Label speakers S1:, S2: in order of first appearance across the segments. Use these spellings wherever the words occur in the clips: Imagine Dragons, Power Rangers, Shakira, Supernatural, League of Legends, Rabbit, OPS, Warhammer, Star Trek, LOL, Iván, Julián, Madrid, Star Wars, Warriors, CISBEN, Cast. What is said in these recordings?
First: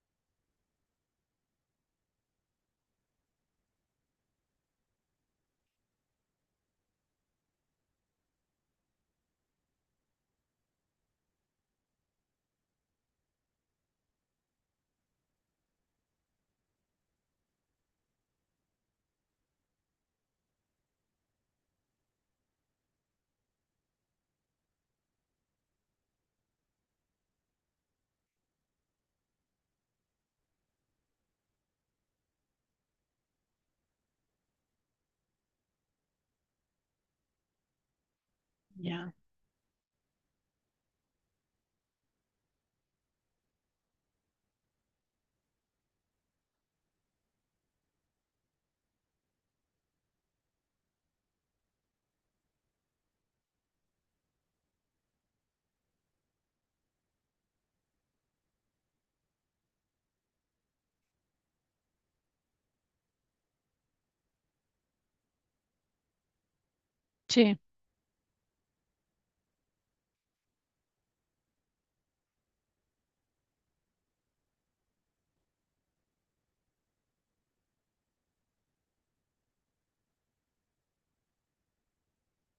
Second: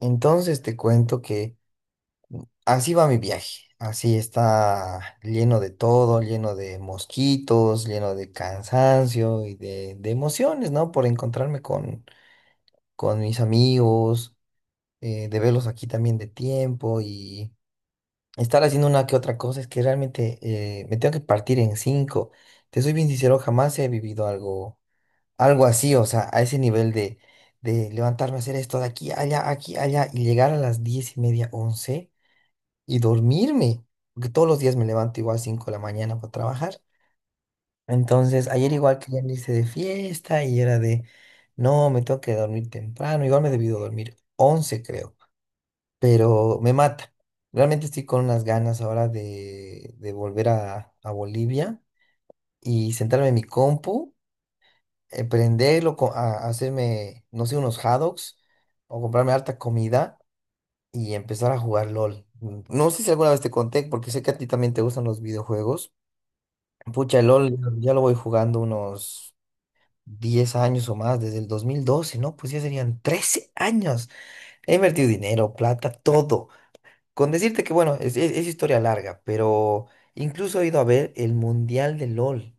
S1: Entonces te cuento que así va mi viaje. Así está lleno de todo, lleno de mosquitos, lleno de cansancio y de emociones, ¿no? Por encontrarme con mis amigos, de verlos aquí también de tiempo y estar haciendo una que otra cosa. Es que realmente me tengo que partir en cinco. Te soy bien sincero, jamás he vivido algo así, o sea, a ese nivel de levantarme a hacer esto de aquí, allá y llegar a las 10:30, 11, y dormirme, porque todos los días me levanto igual 5 de la mañana para trabajar. Entonces, ayer igual
S2: Ya,
S1: querían irse de fiesta y era de, no, me tengo que dormir temprano, igual me he debido dormir 11 creo, pero me mata. Realmente estoy con unas ganas ahora de volver a Bolivia y sentarme en mi compu, prenderlo, a hacerme, no sé, unos hot dogs o comprarme harta comida y empezar a jugar LOL. No sé si alguna vez te conté, porque sé que a ti también te gustan los videojuegos. Pucha, el LOL
S2: sí,
S1: ya lo voy jugando unos 10 años o más, desde el 2012, ¿no? Pues ya serían 13 años. He invertido dinero, plata, todo. Con decirte que, bueno, es historia larga, pero incluso he ido a ver el Mundial de LOL,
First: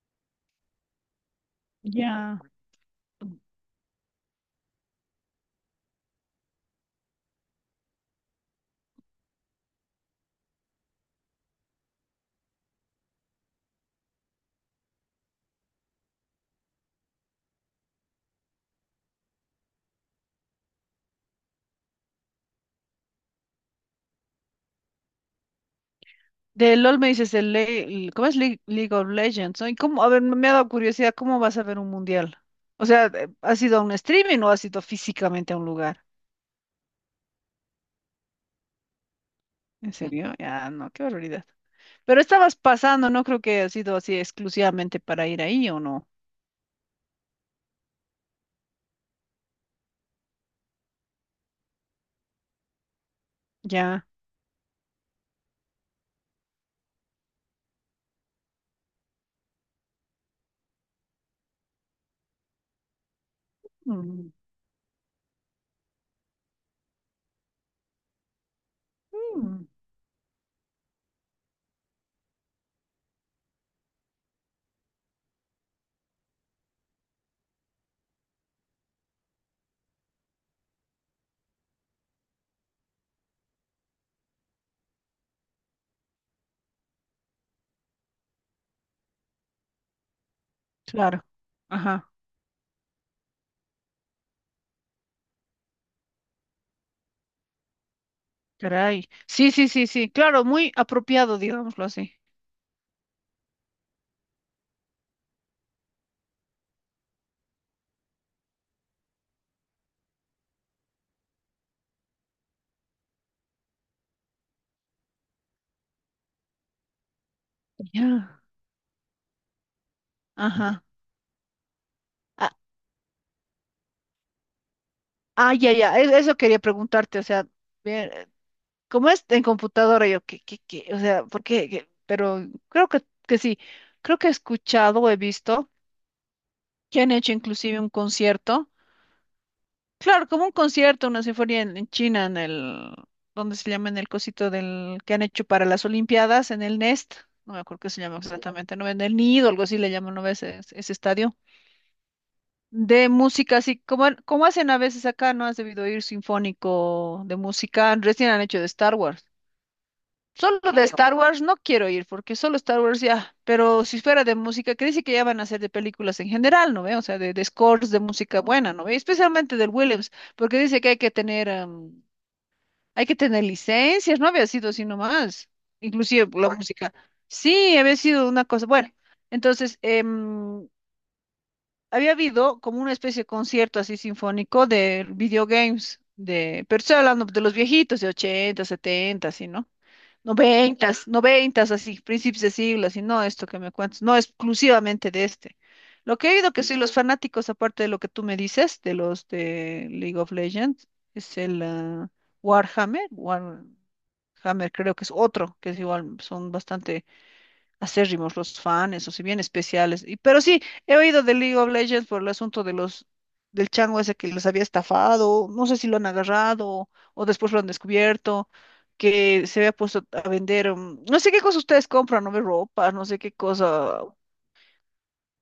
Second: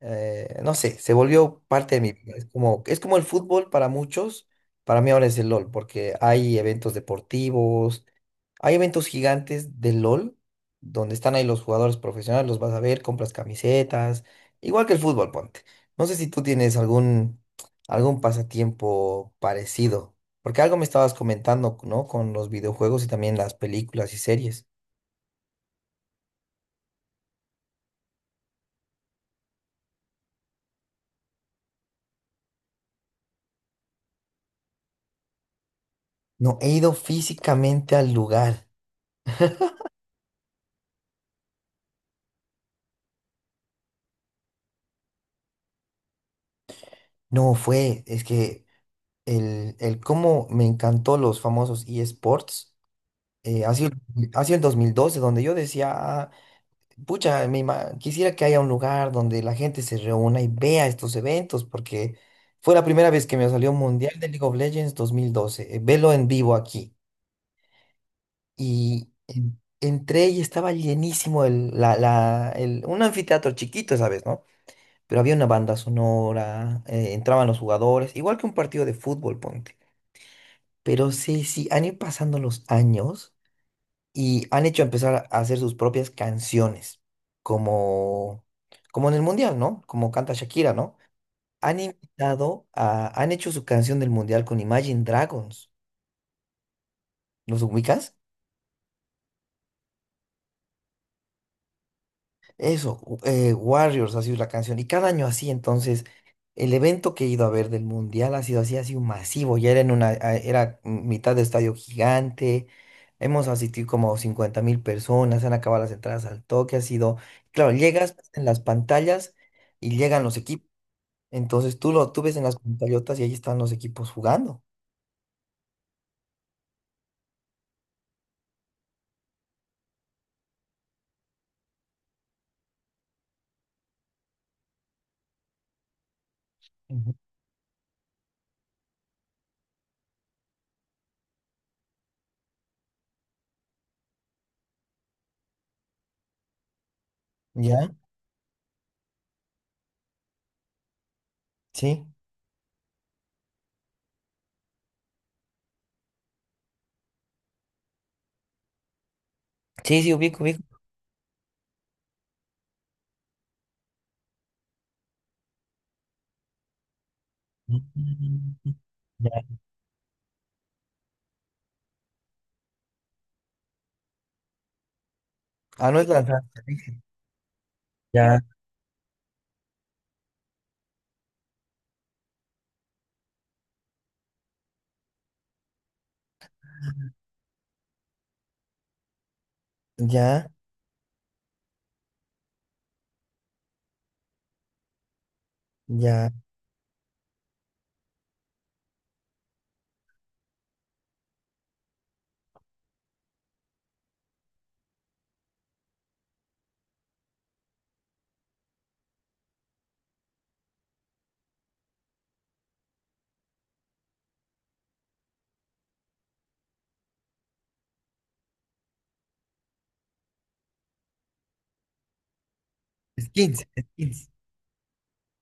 S1: no sé, se volvió parte de mi vida.
S2: ya.
S1: Es como el fútbol para muchos, para mí ahora es el LOL, porque hay eventos deportivos, hay eventos gigantes del LOL, donde están ahí los jugadores profesionales, los vas a ver, compras camisetas, igual que el fútbol, ponte. No sé si tú tienes algún pasatiempo parecido, porque algo me estabas comentando, ¿no? Con los videojuegos y también las películas y series.
S2: De LOL me dices, ¿cómo es League of Legends? ¿No? ¿Y cómo? A ver, me ha dado curiosidad, ¿cómo vas a ver un mundial? O sea, ¿has ido a un streaming o has ido físicamente a un lugar?
S1: No, he ido físicamente al lugar.
S2: ¿En serio? Ya, no, qué barbaridad. Pero estabas pasando, no creo que ha sido así exclusivamente para ir ahí o no.
S1: No fue, es que el cómo me encantó los famosos eSports. eh, ha sido,
S2: Ya.
S1: ha sido el 2012, donde yo decía, "Ah, pucha, quisiera que haya un lugar donde la gente se reúna y vea estos eventos, porque fue la primera vez que me salió Mundial de
S2: Mm,
S1: League of Legends 2012, velo en vivo aquí. Y en-
S2: mm,
S1: entré y estaba llenísimo el, la- el- un anfiteatro chiquito, ¿sabes? ¿No? Pero había una banda sonora, entraban los jugadores, igual que un partido de fútbol, ponte. Pero sí, sí, han ido pasando los años y han hecho empezar a hacer sus propias canciones, como, como en el Mundial, ¿no? Como canta Shakira, ¿no?
S2: claro. Ajá,
S1: Han hecho su canción del Mundial con Imagine Dragons. ¿Los ubicas?
S2: caray. Sí, sí, sí, sí. Claro, muy apropiado, digámoslo así.
S1: Eso, Warriors ha sido la canción. Y cada año así. Entonces, el evento que he ido a ver del Mundial ha sido así, ha sido masivo. Ya era en una, a- era mitad de estadio gigante. Hemos asistido como 50.000 personas, se han acabado las entradas al toque, ha sido. Claro, llegas
S2: Ya.
S1: en las pantallas y llegan los equipos.
S2: Ajá.
S1: Entonces tú ves en
S2: Ah,
S1: las pantallotas y ahí están los equipos jugando.
S2: ah, ya, ya. Eso quería preguntarte, o sea. Ver, como es en computadora, yo, ¿qué? O sea, ¿por qué? ¿Qué? Pero creo que sí, creo que he escuchado o he visto que han
S1: Ujú.
S2: hecho inclusive un concierto, claro, como un concierto, una sinfonía en, China, en el, ¿dónde se llama? En el cosito del, que han hecho para las Olimpiadas, en el Nest, no me acuerdo
S1: ¿Ya?
S2: qué se llama exactamente, no, en el Nido, algo así le llaman, ¿no ves ese estadio?
S1: Sí.
S2: De música, así como hacen a veces acá, ¿no? Has debido oír sinfónico de música, recién han hecho de Star Wars.
S1: Sí, sí, ubico,
S2: Solo
S1: ubico.
S2: de Star Wars no quiero ir, porque solo Star Wars ya, pero si fuera de música, que dice que ya van a hacer de películas en general, ¿no ve? O sea, de, scores de música buena,
S1: Mm.
S2: ¿no ve?
S1: Ya.
S2: Especialmente del Williams, porque dice que hay que tener, hay que tener licencias, no había sido así nomás,
S1: Ah, no es
S2: inclusive
S1: lanzar.
S2: la música. Sí, había sido
S1: Ya,
S2: una cosa, bueno, entonces, había habido como una especie de concierto así sinfónico de videogames, de, pero estoy hablando de los viejitos de 80, 70, así, ¿no?
S1: ya,
S2: Noventas, noventas, así, principios de siglo, así, no esto que me cuentas, no exclusivamente de este. Lo que
S1: ya.
S2: he oído que soy los fanáticos, aparte de lo que tú me dices, de los de League of Legends, es el Warhammer, Warhammer creo que es otro, que es igual, son bastante acérrimos los fans, o si bien especiales. Y pero sí, he oído de League of Legends por el asunto de los del chango ese que los había estafado, no sé si lo han agarrado o después lo han descubierto, que se había puesto a vender, no sé qué cosas ustedes compran, no ve, ropa, no sé qué
S1: Skins,
S2: cosa,
S1: skins.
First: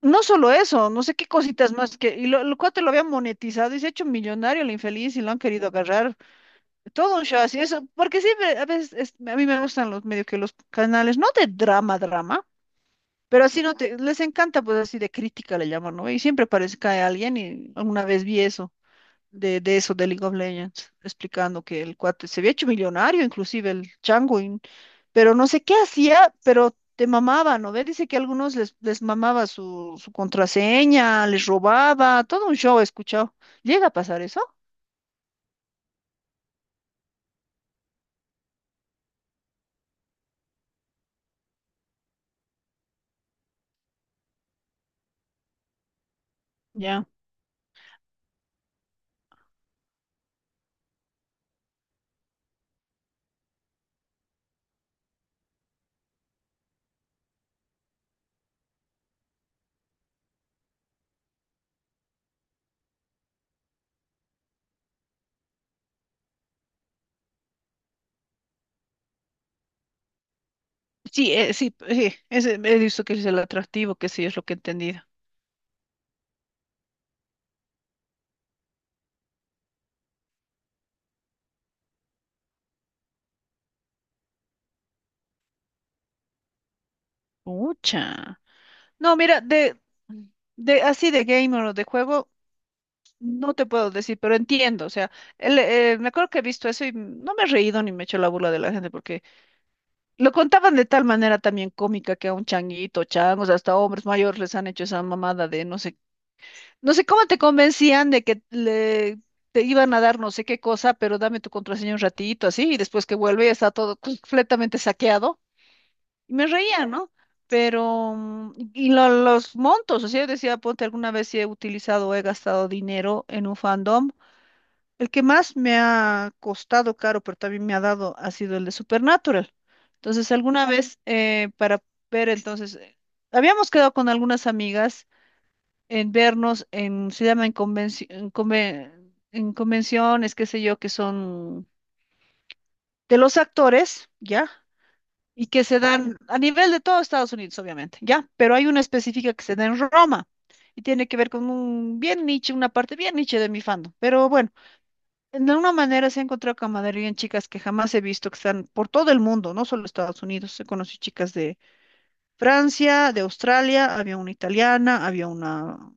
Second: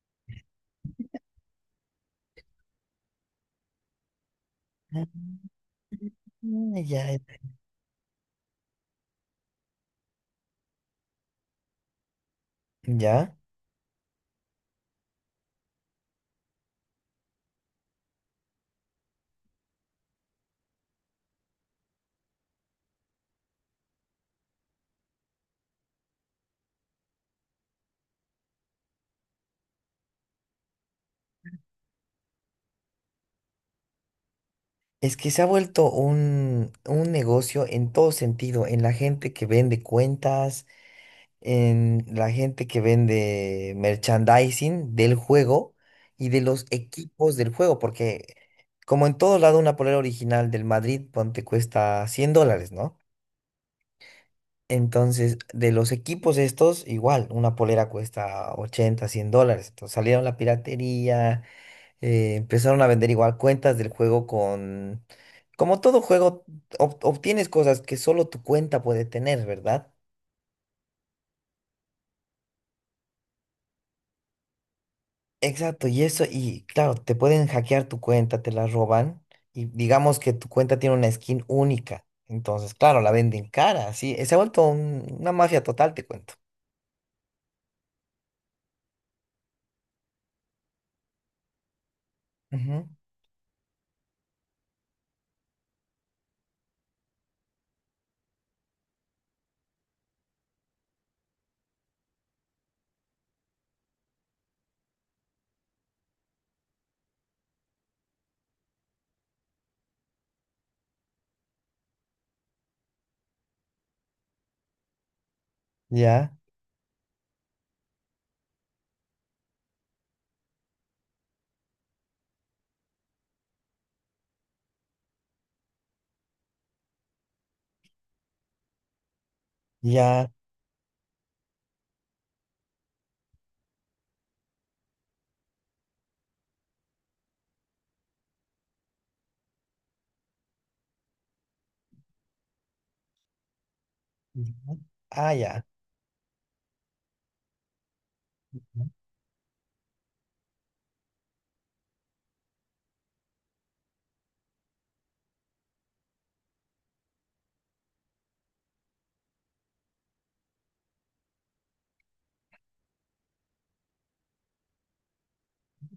S2: no solo eso, no sé qué cositas más que, y lo, el cuate lo había monetizado y se ha hecho millonario el
S1: Ah,
S2: infeliz y lo han querido agarrar,
S1: ya,
S2: todo un show así, eso, porque sí, a veces a mí me gustan los medio que los canales, no de drama, drama,
S1: ya.
S2: pero así no te, les encanta, pues así de crítica le llaman, ¿no? Y siempre parece que hay alguien y alguna vez vi eso, de eso, de League of Legends, explicando que el cuate se había hecho millonario, inclusive el chango, y pero no sé qué hacía, pero te mamaba, ¿no? Ve, dice que a algunos les, les mamaba su, su contraseña, les robaba, todo un show he escuchado. ¿Llega a pasar eso?
S1: Es que se ha vuelto un negocio en todo sentido, en la gente que vende cuentas, en la gente que vende merchandising del juego y de los
S2: Ya.
S1: equipos del juego, porque como en todo lado una polera original del Madrid, ponte, cuesta 100 dólares, ¿no? Entonces, de los equipos estos, igual, una polera cuesta 80, 100 dólares. Entonces salieron la piratería, empezaron a vender igual cuentas del juego con... Como todo juego, obtienes cosas que solo tu cuenta puede tener, ¿verdad?
S2: Sí, sí, sí, ese, he visto que es el atractivo, que sí es lo que he entendido.
S1: Exacto, y eso, y claro, te pueden hackear tu cuenta, te la roban, y digamos que tu cuenta tiene una skin única. Entonces, claro, la venden cara, sí. Se ha vuelto una mafia total, te cuento.
S2: Mucha. No, mira, de, así de gamer o de juego,
S1: Ujú.
S2: no te puedo decir, pero entiendo. O sea, me acuerdo que he visto eso y no me he reído ni me he hecho la burla de la gente porque lo contaban de tal manera también cómica que a un changuito, changos, hasta hombres mayores les han hecho esa mamada de no sé, no sé cómo te convencían de que le te iban a dar no sé qué cosa, pero dame tu contraseña un ratito así y después que vuelve ya está todo completamente saqueado. Y
S1: Ya,
S2: me reía, ¿no? Pero, y los montos, o sea, yo decía, ponte, alguna vez si he utilizado o he gastado dinero en un fandom. El que más me ha costado caro, pero también me ha dado, ha sido el de Supernatural.
S1: ya.
S2: Entonces, alguna Ujú. Vez, para ver, entonces, habíamos quedado con algunas amigas en vernos en, se llama en en convenciones, qué sé yo, que son de los actores, ¿ya?
S1: Ujú. Ah,
S2: Y que
S1: ya.
S2: se dan a nivel de todo Estados Unidos, obviamente, ¿ya? Pero hay una específica que se da en Roma y tiene que ver con un bien niche, una parte bien niche de mi fandom. Pero bueno, de alguna manera se ha encontrado camaradería en chicas que jamás he visto, que están por todo el mundo, no solo Estados Unidos. He conocido chicas de Francia, de Australia, había una italiana, había una.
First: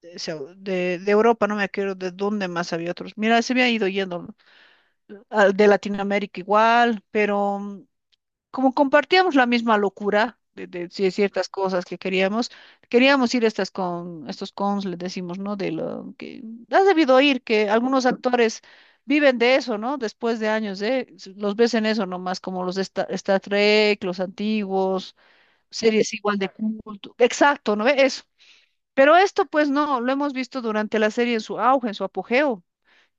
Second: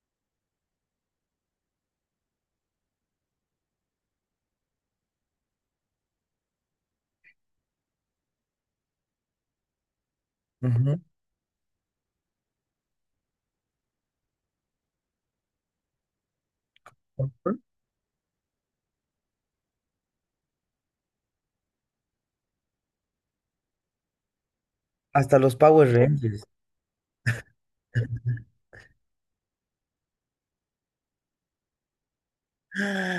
S2: De, de Europa, no me acuerdo de dónde más había otros. Mira, se me ha ido yendo de Latinoamérica igual, pero mm, como compartíamos la misma locura de,
S1: Ujú.
S2: sí, de ciertas cosas que queríamos, queríamos ir a estas estos cons, le decimos, ¿no? De lo que has debido oír,
S1: Ujú.
S2: que algunos actores viven de eso, ¿no? Después de años, ¿eh? Los ves en eso nomás, como los de Star Trek, los antiguos,
S1: Hasta los Power
S2: series igual
S1: Rangers.
S2: de culto. Exacto, ¿no ve? Eso. Pero esto, pues no, lo hemos visto durante la serie en su auge, en su apogeo,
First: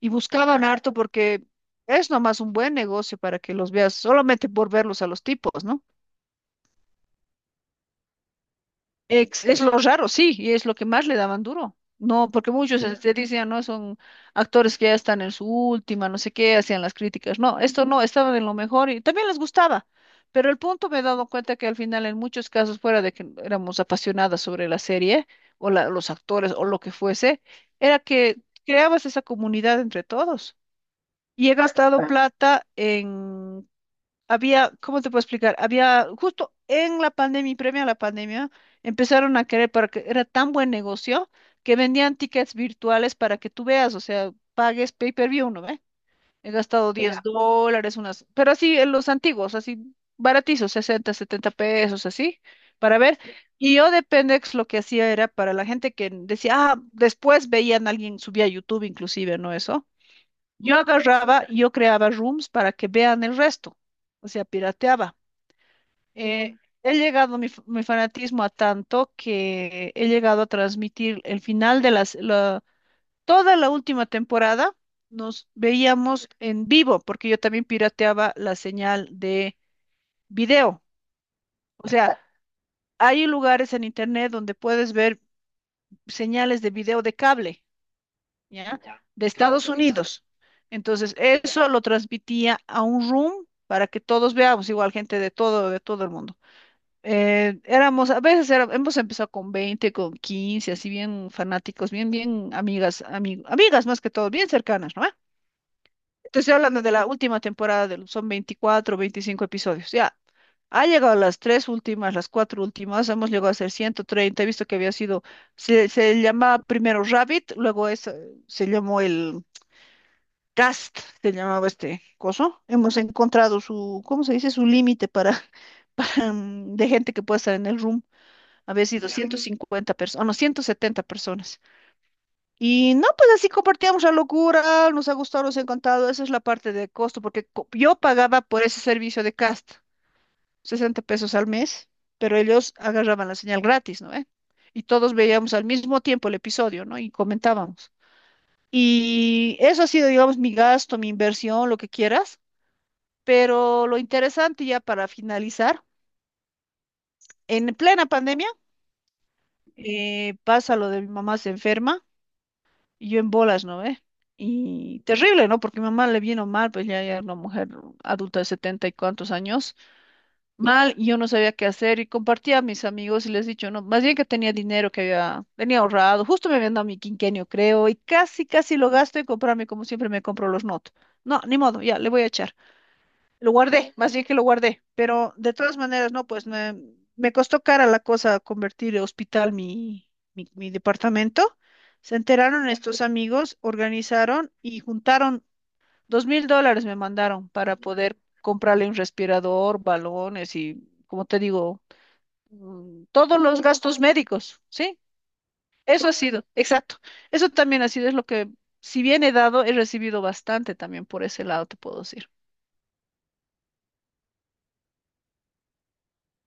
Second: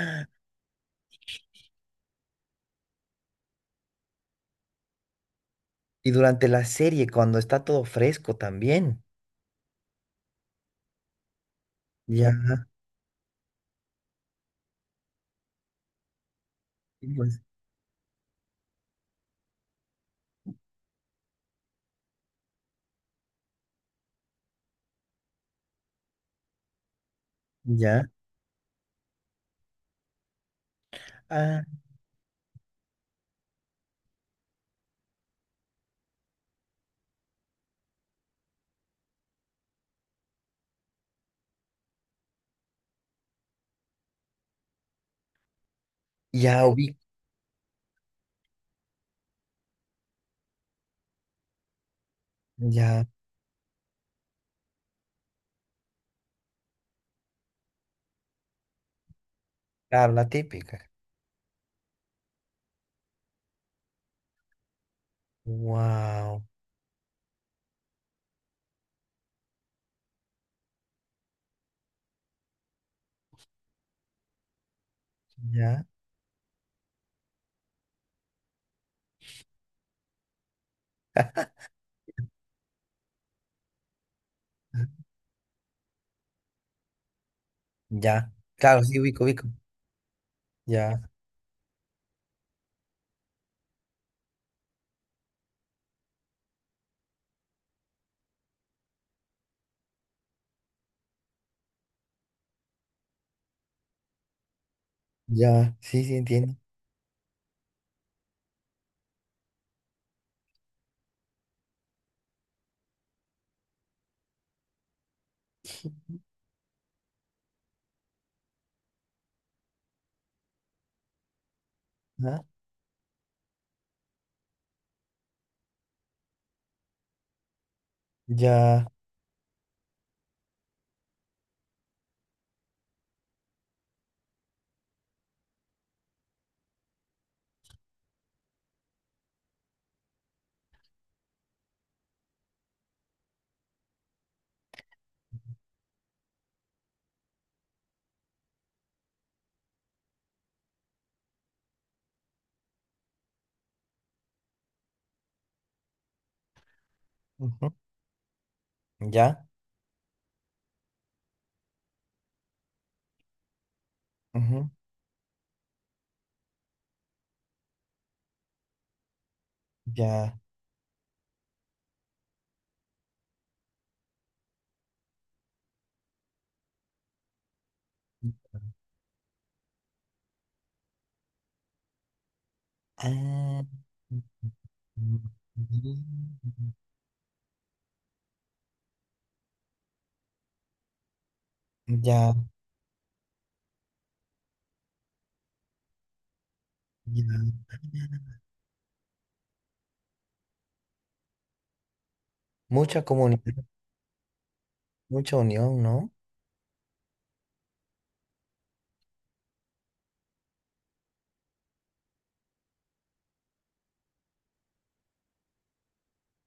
S2: y buscaban harto porque es nomás un buen negocio para que los veas, solamente por verlos a los tipos, ¿no?
S1: Y durante la serie, cuando está todo fresco también.
S2: Es lo raro, sí, y es lo que más le daban duro. No,
S1: Ya,
S2: porque muchos te decían, no, son actores que ya están en su última, no sé qué, hacían las
S1: sí,
S2: críticas.
S1: pues,
S2: No, esto no, estaban en lo mejor y también les gustaba. Pero el punto, me he dado cuenta que al final en muchos casos, fuera de que éramos apasionadas sobre la serie o los actores o lo que fuese, era
S1: ya.
S2: que creabas esa comunidad entre todos. Y he
S1: Ah,
S2: gastado plata en había, ¿cómo te puedo explicar? Había, justo en la pandemia y previa a la pandemia, empezaron a querer, porque era tan buen negocio, que vendían tickets virtuales para que tú veas, o sea, pagues pay-per-view, ¿no ve? He
S1: ya
S2: gastado
S1: ubico,
S2: $10, unas, pero así, en los antiguos, así, baratizos, 60 70 pesos, así, para
S1: ya.
S2: ver. Y yo de Pendex lo que hacía era para la gente que decía, ah, después veían a alguien, subía a YouTube inclusive, ¿no? Eso
S1: Claro, la
S2: yo
S1: típica.
S2: agarraba, y yo creaba rooms para que vean el resto, o sea, pirateaba.
S1: Wow,
S2: Eh, he llegado mi, mi fanatismo a tanto que he llegado a transmitir el final de toda la última temporada, nos
S1: ya,
S2: veíamos en vivo, porque yo también pirateaba la señal de video. O sea, hay lugares en internet donde puedes ver señales de video de cable.
S1: ya.
S2: ¿Ya?
S1: Claro, sí, ubico,
S2: De
S1: ubico.
S2: Estados Unidos.
S1: Ya,
S2: Entonces, eso lo transmitía a un room para que todos veamos, igual gente de todo el mundo. Éramos, a veces era, hemos empezado con 20 con 15 así bien fanáticos, bien, bien amigas, amigas más que todo, bien cercanas, ¿no?
S1: ya, sí, sí,
S2: Te estoy
S1: entiendo.
S2: hablando de la última temporada, del son 24 25 episodios, ya. Ha llegado las tres últimas, las cuatro últimas, hemos llegado a ser 130, he visto que había sido, se llamaba primero Rabbit, luego es, se llamó el, Cast se llamaba este
S1: Ajá.
S2: coso. Hemos encontrado su, ¿cómo se dice? Su límite para de gente que puede estar en el room. Había
S1: Ya,
S2: sido 150 personas, no, 170 personas. Y no, pues así compartíamos la locura, nos ha gustado, nos ha encantado. Esa es la parte de costo, porque yo pagaba por ese servicio de cast, 60 pesos al mes, pero ellos agarraban la señal gratis, ¿no ve? Y todos veíamos al mismo tiempo el episodio, ¿no? Y comentábamos. Y eso ha sido, digamos, mi gasto, mi inversión, lo que quieras. Pero lo interesante ya para finalizar,
S1: ujú,
S2: en plena pandemia,
S1: ya,
S2: pasa lo de mi mamá se enferma y yo en bolas, ¿no ve?
S1: ujú,
S2: Y terrible, ¿no? Porque mi mamá le vino mal, pues ya era una mujer adulta de setenta y cuantos años,
S1: ya.
S2: mal, y yo no sabía qué hacer y compartía a mis amigos y les he dicho, no, más bien que tenía dinero que había, tenía ahorrado, justo me habían dado mi quinquenio, creo, y casi, casi lo gasto en comprarme como siempre me compro los not. No, ni modo, ya, le voy a echar. Lo
S1: Ah,
S2: guardé, más bien que lo guardé, pero de todas maneras, no, pues me costó cara la cosa convertir en hospital mi, departamento. Se
S1: ya,
S2: enteraron estos amigos, organizaron y juntaron $2,000, me mandaron
S1: ya.
S2: para poder comprarle un respirador, balones y, como te digo,
S1: Mucha
S2: todos los
S1: comunidad,
S2: gastos médicos, ¿sí?
S1: mucha unión,
S2: Eso
S1: ¿no?
S2: ha sido, exacto. Eso también ha sido, es lo que, si bien he dado, he recibido bastante también por ese lado, te puedo decir.